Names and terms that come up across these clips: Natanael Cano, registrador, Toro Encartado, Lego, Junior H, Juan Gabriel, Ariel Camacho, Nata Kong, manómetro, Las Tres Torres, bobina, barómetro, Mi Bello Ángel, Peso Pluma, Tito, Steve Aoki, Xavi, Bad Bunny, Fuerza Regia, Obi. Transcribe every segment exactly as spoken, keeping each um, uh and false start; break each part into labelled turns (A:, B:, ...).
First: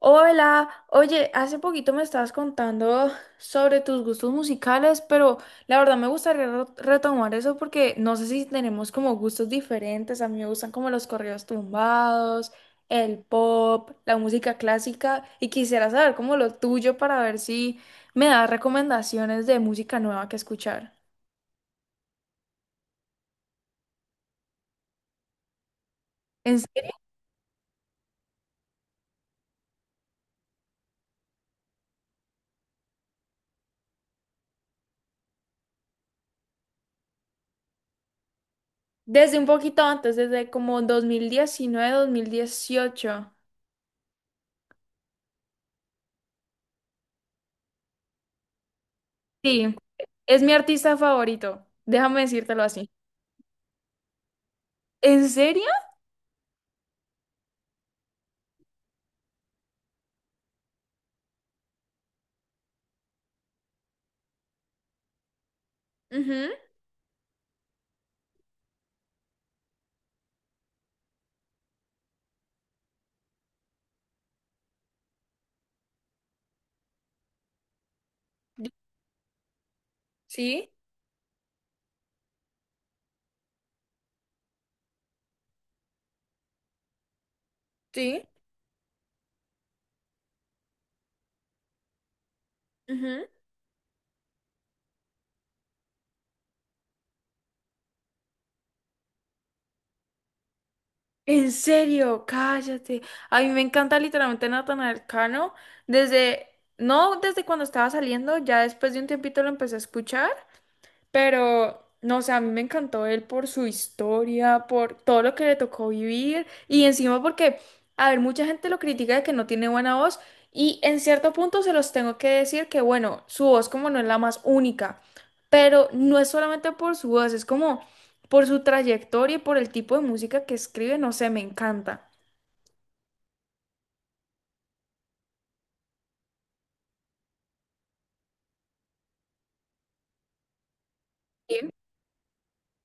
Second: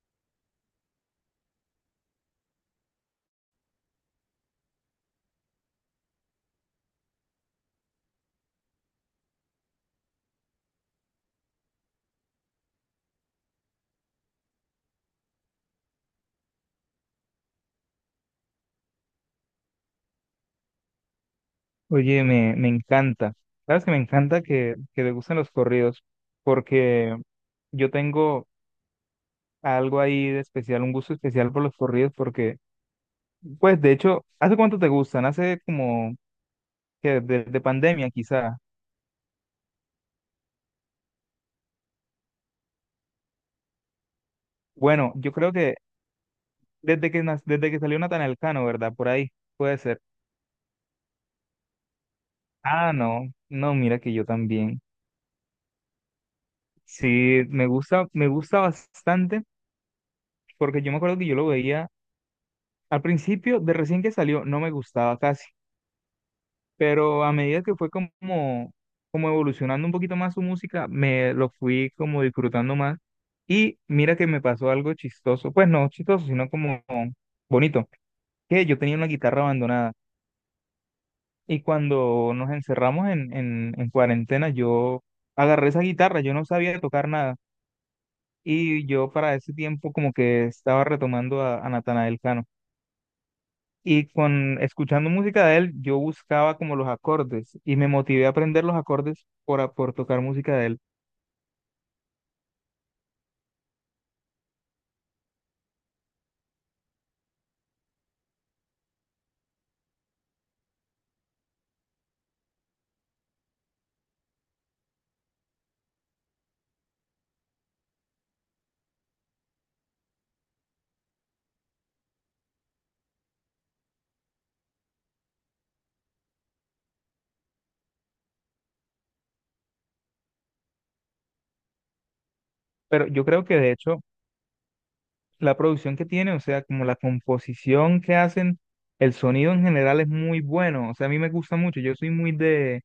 A: Hola, oye, hace poquito me estabas contando sobre tus gustos musicales, pero la verdad me gustaría re- retomar eso porque no sé si tenemos como gustos diferentes. A mí me gustan como los corridos tumbados, el pop, la música clásica y quisiera saber como lo tuyo para ver si me das recomendaciones de música nueva que escuchar.
B: Oye, me, me encanta. Sabes que me encanta que, que te gusten los corridos,
A: ¿En serio?
B: porque yo tengo algo ahí de especial, un gusto especial por los corridos, porque, pues, de hecho, ¿hace cuánto te gustan? Hace como que desde pandemia, quizá.
A: Desde un poquito antes, desde como dos dos mil diecinueve, dos mil dieciocho.
B: Bueno, yo creo que desde que nac- desde que salió Natanael Elcano, ¿verdad? Por ahí,
A: Sí,
B: puede ser.
A: es mi artista favorito, déjame decírtelo así.
B: Ah, no, no, mira que yo también.
A: ¿En serio?
B: Sí, me gusta, me gusta bastante, porque yo me acuerdo que yo lo veía al principio, de recién que salió, no me gustaba casi.
A: Ujú.
B: Pero a medida que fue como, como evolucionando un poquito más su música, me lo fui como disfrutando más. Y mira que me pasó algo chistoso, pues no chistoso, sino como bonito, que yo tenía una guitarra abandonada
A: Sí,
B: y cuando nos encerramos en, en, en cuarentena, yo agarré esa guitarra, yo no sabía tocar nada
A: sí.
B: y yo para ese tiempo como que estaba retomando a, a Natanael Cano.
A: Ujú.
B: Y con escuchando música de él, yo buscaba como los acordes y me motivé a aprender los acordes por, a- por tocar música de él.
A: En serio, cállate. A mí me encanta literalmente Natanael Cano. Desde, no desde cuando estaba saliendo, ya después de un tiempito lo empecé a escuchar. Pero, no sé, a mí me encantó él por su historia, por todo lo que le tocó vivir y encima porque, a ver, mucha gente lo critica de que no tiene buena voz y en cierto punto se los tengo que decir que, bueno, su voz como no es la más única, pero no es solamente por su voz, es como por su trayectoria y por el tipo de música que escribe, no sé, me encanta.
B: Pero yo creo que de hecho la producción que tiene, o sea, como la composición que hacen, el sonido en general es muy bueno. O sea, a mí me gusta
A: Sí.
B: mucho. Yo soy muy de,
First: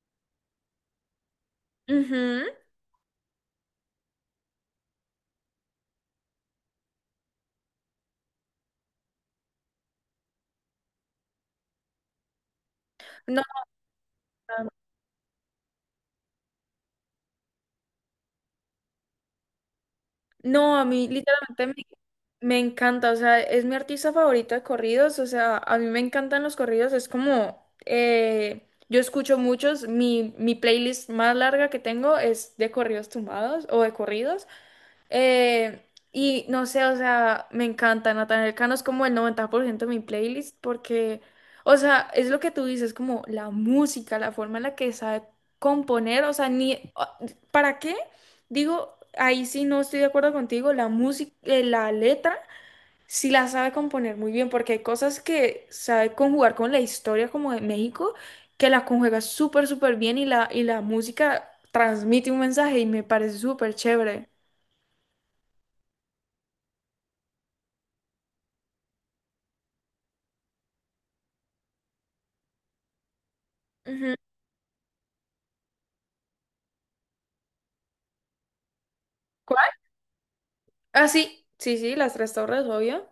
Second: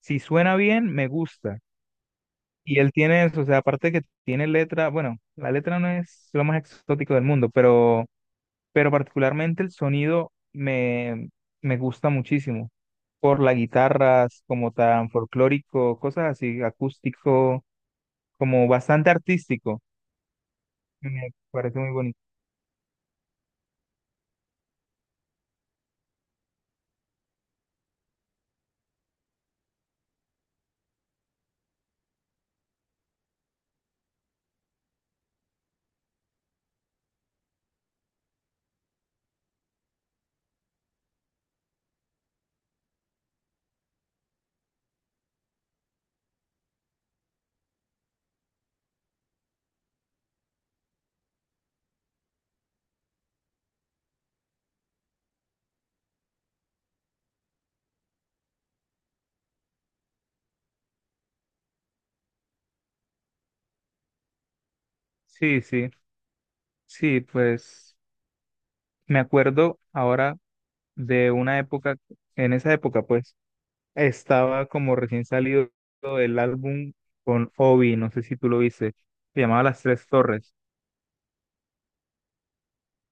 B: si suena bien, me gusta.
A: Ujú.
B: Y él tiene eso, o sea, aparte de que tiene letra, bueno, la letra no es lo más exótico del mundo, pero pero particularmente el sonido me, me gusta muchísimo, por
A: No,
B: las guitarras, como tan folclórico, cosas así, acústico, como bastante artístico,
A: no, a mí
B: me
A: literalmente me...
B: parece muy bonito.
A: Me encanta, o sea, es mi artista favorito de corridos, o sea, a mí me encantan los corridos, es como, eh, yo escucho muchos, mi, mi playlist más larga que tengo es de corridos tumbados o de corridos, eh, y no sé, o sea, me encanta, Natanael Cano es como el noventa por ciento de mi playlist porque, o sea, es lo que tú dices, como la música, la forma en la que sabe componer, o sea, ni, ¿para qué? Digo, ahí sí no estoy de acuerdo contigo, la música, eh, la letra. Sí la sabe componer muy bien, porque hay cosas que sabe conjugar con la historia como de México, que la conjuga súper, súper bien y la, y la música transmite un mensaje y me parece súper chévere.
B: Sí, sí, sí, pues me acuerdo ahora de una época. En esa época, pues,
A: Ujú.
B: estaba como recién salido el álbum con Obi, no sé si tú lo viste, se llamaba
A: ¿Cuál?
B: Las Tres Torres.
A: Ah, sí, sí, sí, Las Tres Torres, obvio.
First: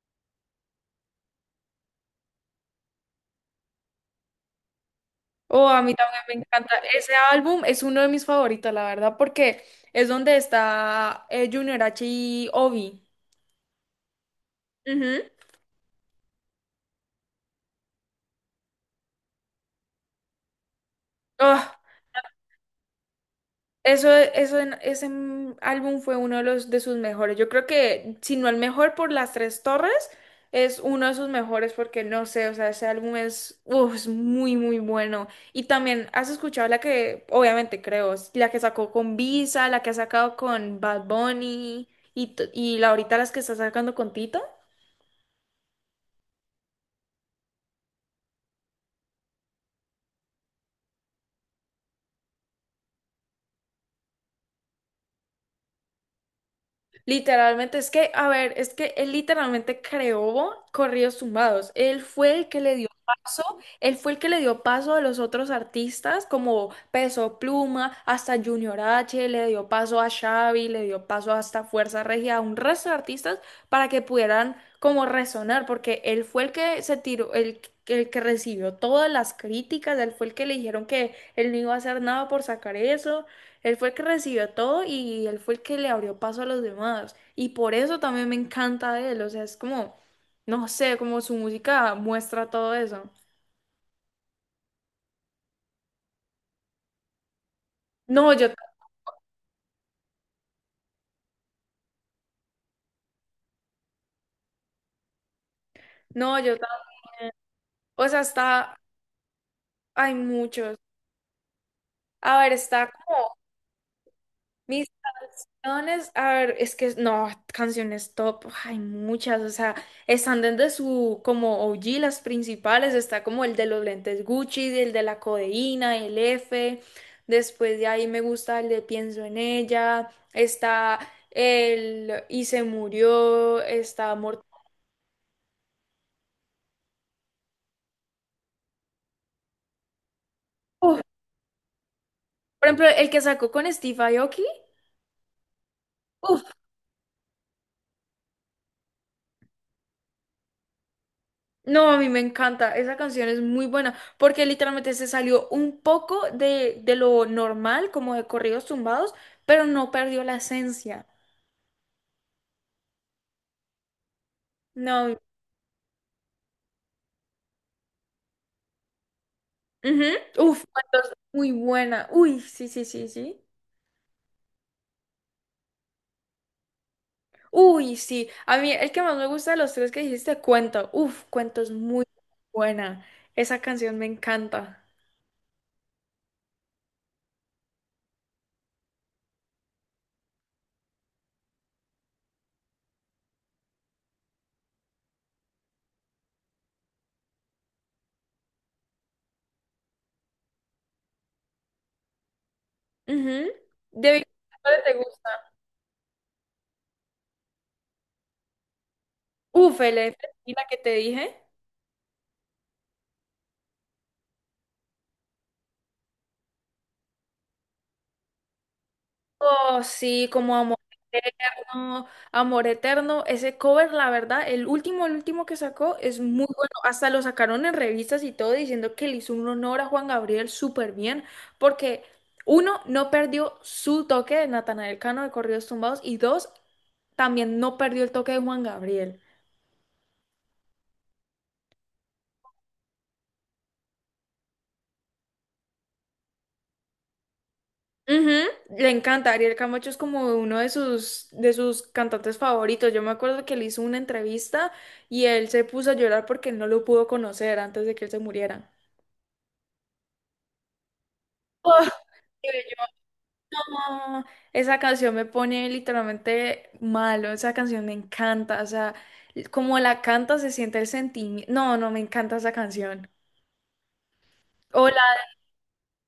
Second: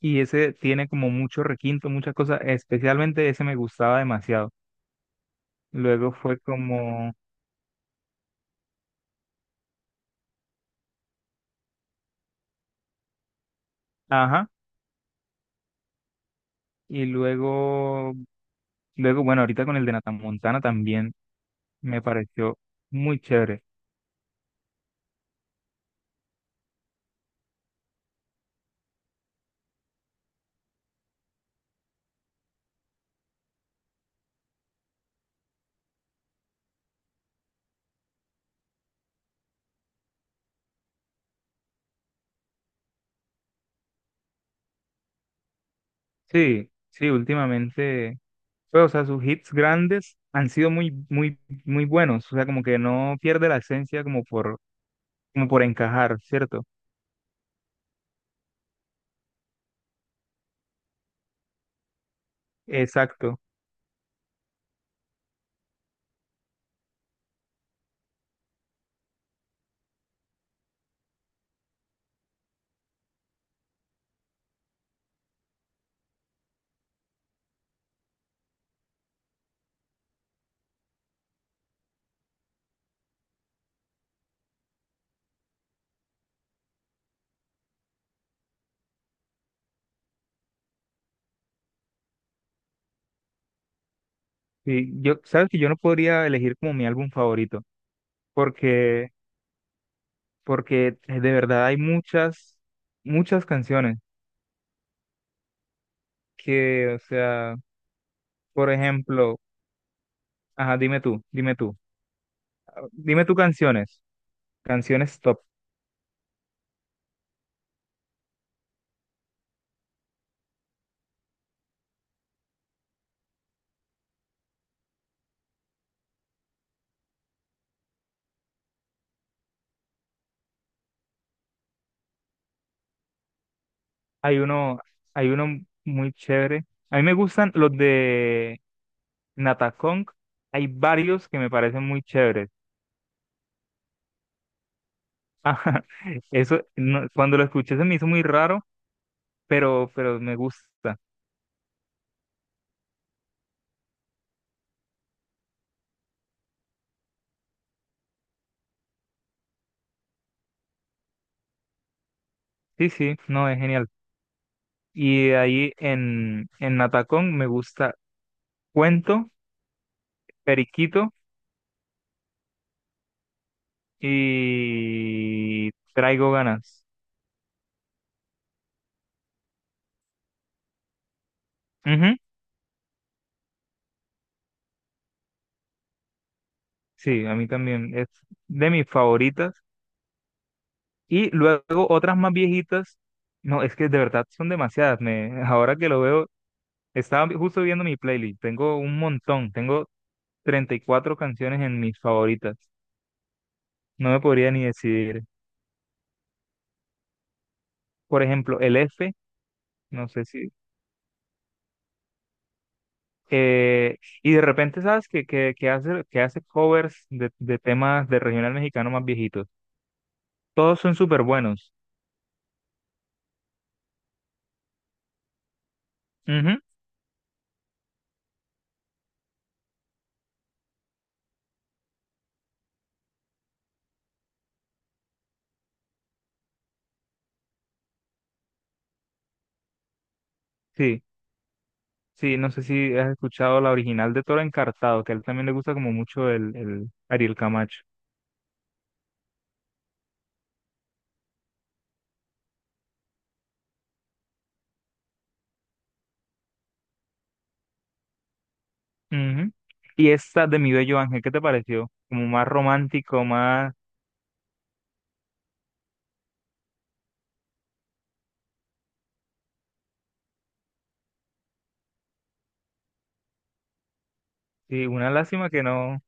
B: Y ese tiene como mucho requinto, muchas cosas, especialmente ese me gustaba demasiado.
A: Oh, a mí
B: Luego
A: también me
B: fue
A: encanta.
B: como,
A: Ese álbum es uno de mis favoritos, la verdad, porque es donde está eh, Junior H y Obi.
B: ajá,
A: Ujú.
B: y luego, luego, bueno, ahorita con el de Montana también
A: Oh,
B: me pareció muy chévere.
A: Eso, eso, en- ese mm, álbum fue uno de los de sus mejores. Yo creo que, si no el mejor por Las Tres Torres, es uno de sus mejores porque no sé, o sea, ese álbum es, uf, es muy, muy bueno. Y también, ¿has escuchado la que, obviamente creo, es la que sacó con Visa, la que ha sacado con Bad Bunny y, t- y la ahorita las que está sacando con Tito?
B: Sí, sí, últimamente, pues, o sea, sus hits grandes han sido muy, muy, muy buenos, o sea, como que no pierde la esencia como por, como por encajar, ¿cierto?
A: Literalmente, es que, a ver, es que él literalmente creó corridos tumbados. Él fue el que le dio
B: Exacto.
A: paso, él fue el que le dio paso a los otros artistas como Peso Pluma, hasta Junior H, le dio paso a Xavi, le dio paso hasta Fuerza Regia, a un resto de artistas para que pudieran como resonar, porque él fue el que se tiró, el, que- el que recibió todas las críticas, él fue el que le dijeron que él no iba a hacer nada por sacar eso. Él fue el que recibió todo y él fue el que le abrió paso a los demás. Y por eso también me encanta de él. O sea, es como, no sé, como su música muestra todo eso.
B: Sí, yo, sabes que yo no podría elegir como mi álbum favorito,
A: No, yo,
B: porque porque eh, de verdad hay muchas, muchas canciones
A: no, yo,
B: que, o sea,
A: o sea,
B: por
A: está,
B: ejemplo,
A: hay muchos.
B: ajá, dime tú, dime tú,
A: A ver, está
B: dime tú
A: como...
B: canciones,
A: Mis
B: canciones top.
A: canciones, a ver, es que no, canciones top, hay muchas, o sea, están desde su como O G, las principales, está como el de los lentes Gucci, el de la codeína, el F, después de ahí me gusta el de Pienso en ella, está el Y se murió, está
B: Hay
A: Mortal,
B: uno, hay uno muy chévere. A mí me gustan los de Nata Kong. Hay
A: por
B: varios que me parecen muy chéveres.
A: ejemplo, el que sacó con Steve Aoki,
B: Ajá,
A: uf.
B: eso, no- cuando lo escuché se me hizo muy raro, pero, pero me gusta.
A: No, a mí me encanta. Esa canción es muy buena porque literalmente se salió un poco de, de lo normal, como de corridos tumbados, pero no perdió la esencia.
B: Sí, sí, no, es genial.
A: No.
B: Y de ahí en, en Nata me gusta Cuento,
A: Ujú. Uf,
B: Periquito
A: entonces, muy buena. Uy, sí, sí, sí, sí.
B: y traigo ganas.
A: Uy, sí. A mí el que más me gusta de los tres que dijiste, Cuento. Uf, Cuento es muy
B: Ujú.
A: buena. Esa canción me encanta.
B: Sí, a mí también es de mis favoritas. Y luego otras más viejitas, no, es que de verdad son demasiadas. Me, ahora que lo veo, estaba justo viendo mi playlist, tengo un montón, tengo treinta y cuatro canciones en mis favoritas.
A: Ujú.
B: No
A: De
B: me podría
A: Victoria,
B: ni
A: ¿cuál te
B: decidir.
A: gusta?
B: Por ejemplo, el F,
A: Uf, el
B: no
A: F
B: sé si...
A: y la que te dije.
B: eh, y de repente, ¿sabes? Que, que, que hace, que hace covers de, de temas de regional mexicano más viejitos.
A: Oh, sí, como Amor
B: Todos son súper buenos.
A: Eterno, Amor Eterno, ese cover, la verdad, el último, el último que sacó es muy bueno, hasta lo sacaron en revistas y todo diciendo que le hizo un honor a Juan Gabriel súper bien, porque uno, no perdió su toque de Natanael Cano de Corridos Tumbados y dos, también no perdió el toque de Juan Gabriel.
B: Sí, sí, no sé si has escuchado la original de Toro Encartado, que a él también le gusta como mucho el, el Ariel Camacho.
A: Ujú. Le encanta, Ariel Camacho es como uno de sus, de sus cantantes favoritos. Yo me acuerdo que le hizo una entrevista y él se puso a llorar porque él no lo pudo conocer antes de que él se muriera.
B: Ujú. Y esta de Mi Bello Ángel, ¿qué te
A: Oh,
B: pareció? Como más
A: y yo,
B: romántico, más...
A: "Ah, esa canción me pone literalmente malo, esa canción me encanta, o sea, como la canta se siente el sentimiento. No, no, me encanta esa canción.
B: Sí, una
A: Hola,
B: lástima que no,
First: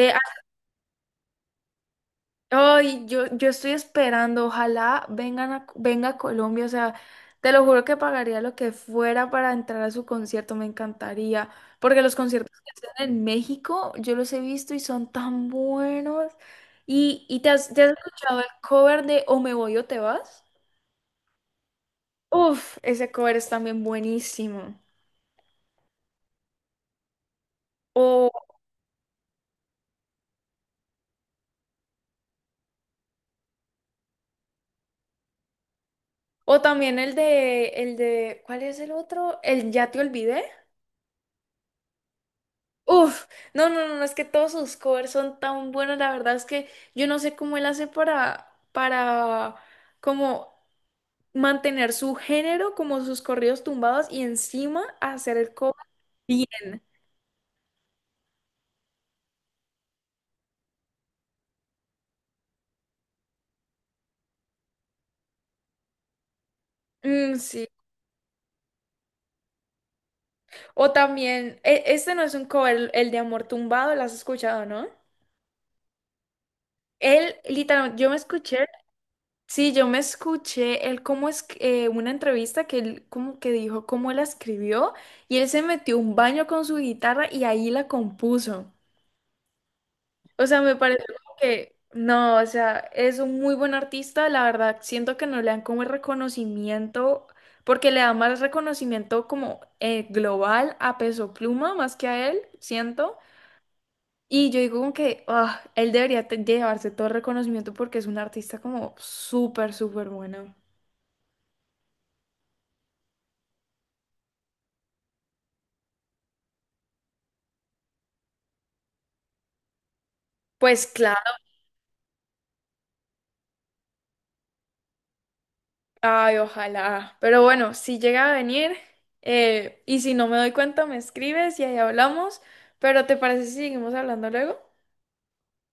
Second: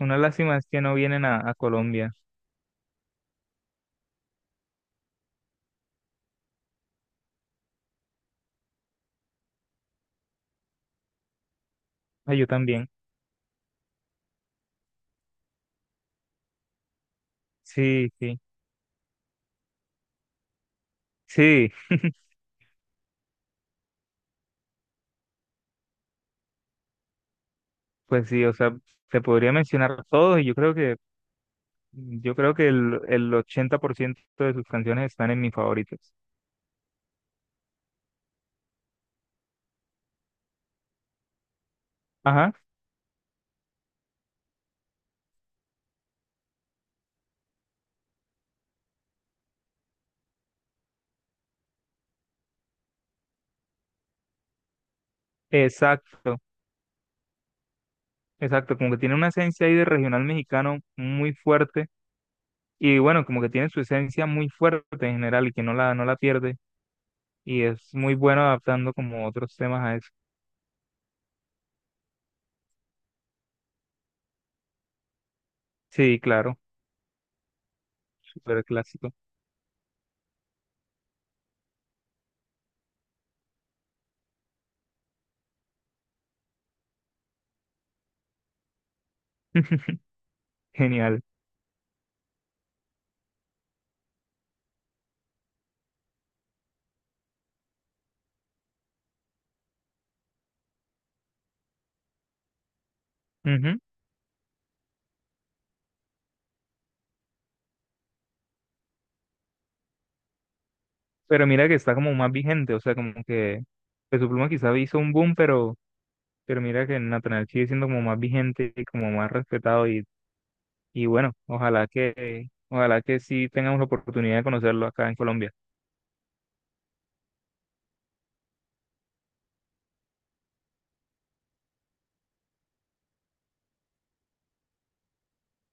B: una lástima es que no vienen a, a Colombia.
A: ay, yo, yo estoy esperando, ojalá vengan a, venga a Colombia, o sea, te lo juro que pagaría lo que fuera para entrar a su concierto, me encantaría, porque los
B: Ah, yo
A: conciertos que
B: también.
A: hacen en México, yo los he visto y son tan buenos. ¿Y, y te has, te has
B: Sí,
A: escuchado
B: sí,
A: el cover de O me voy o te vas?
B: sí,
A: Uf, ese cover es también buenísimo.
B: pues
A: O,
B: sí, o sea, te podría mencionar todos y yo creo que, yo creo que el, el ochenta por ciento de sus canciones están en mis favoritos.
A: o también el de, el de, ¿cuál es el otro? El Ya te olvidé.
B: Ajá,
A: Uf, no, no, no, no, es que todos sus covers son tan buenos, la verdad es que yo no sé cómo él hace para, para, como mantener su género, como sus corridos tumbados y encima hacer el cover
B: exacto.
A: bien.
B: Exacto, como que tiene una esencia ahí de regional mexicano muy fuerte y bueno, como que tiene su esencia muy fuerte en general y que no la, no la pierde
A: Mm,
B: y
A: sí.
B: es muy bueno adaptando como otros temas a eso.
A: O también, e- este no es un cover, el, el de Amor Tumbado, ¿lo has escuchado, no?
B: Sí, claro,
A: Él, literalmente, yo me escuché...
B: súper clásico,
A: Sí, yo me escuché él cómo es eh, una entrevista que él como que dijo cómo la escribió y él se metió a un baño con su guitarra y ahí la compuso. O sea, me pareció
B: genial.
A: como que no, o sea, es un muy buen artista, la verdad, siento que no le dan como el reconocimiento porque le da más reconocimiento como eh, global a Peso Pluma más que a él, siento.
B: Ujú.
A: Y yo digo como que ah, él debería te- llevarse todo el reconocimiento porque es un artista como súper, súper bueno.
B: Pero mira que está como más vigente, o sea, como que Peso Pluma quizá hizo un boom, pero, pero mira que Natanael sigue siendo como más vigente y como más respetado y,
A: Pues
B: y
A: claro.
B: bueno, ojalá que, ojalá que sí tengamos la oportunidad de conocerlo acá en Colombia.
A: Ay, ojalá. Pero bueno, si llega a venir eh, y si no me doy cuenta, me escribes y ahí hablamos. Pero ¿te parece si seguimos hablando luego?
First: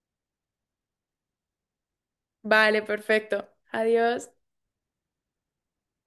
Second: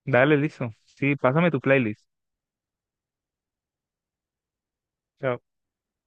B: Dale, listo. Sí, pásame tu playlist.
A: Vale, perfecto. Adiós.
B: Chao.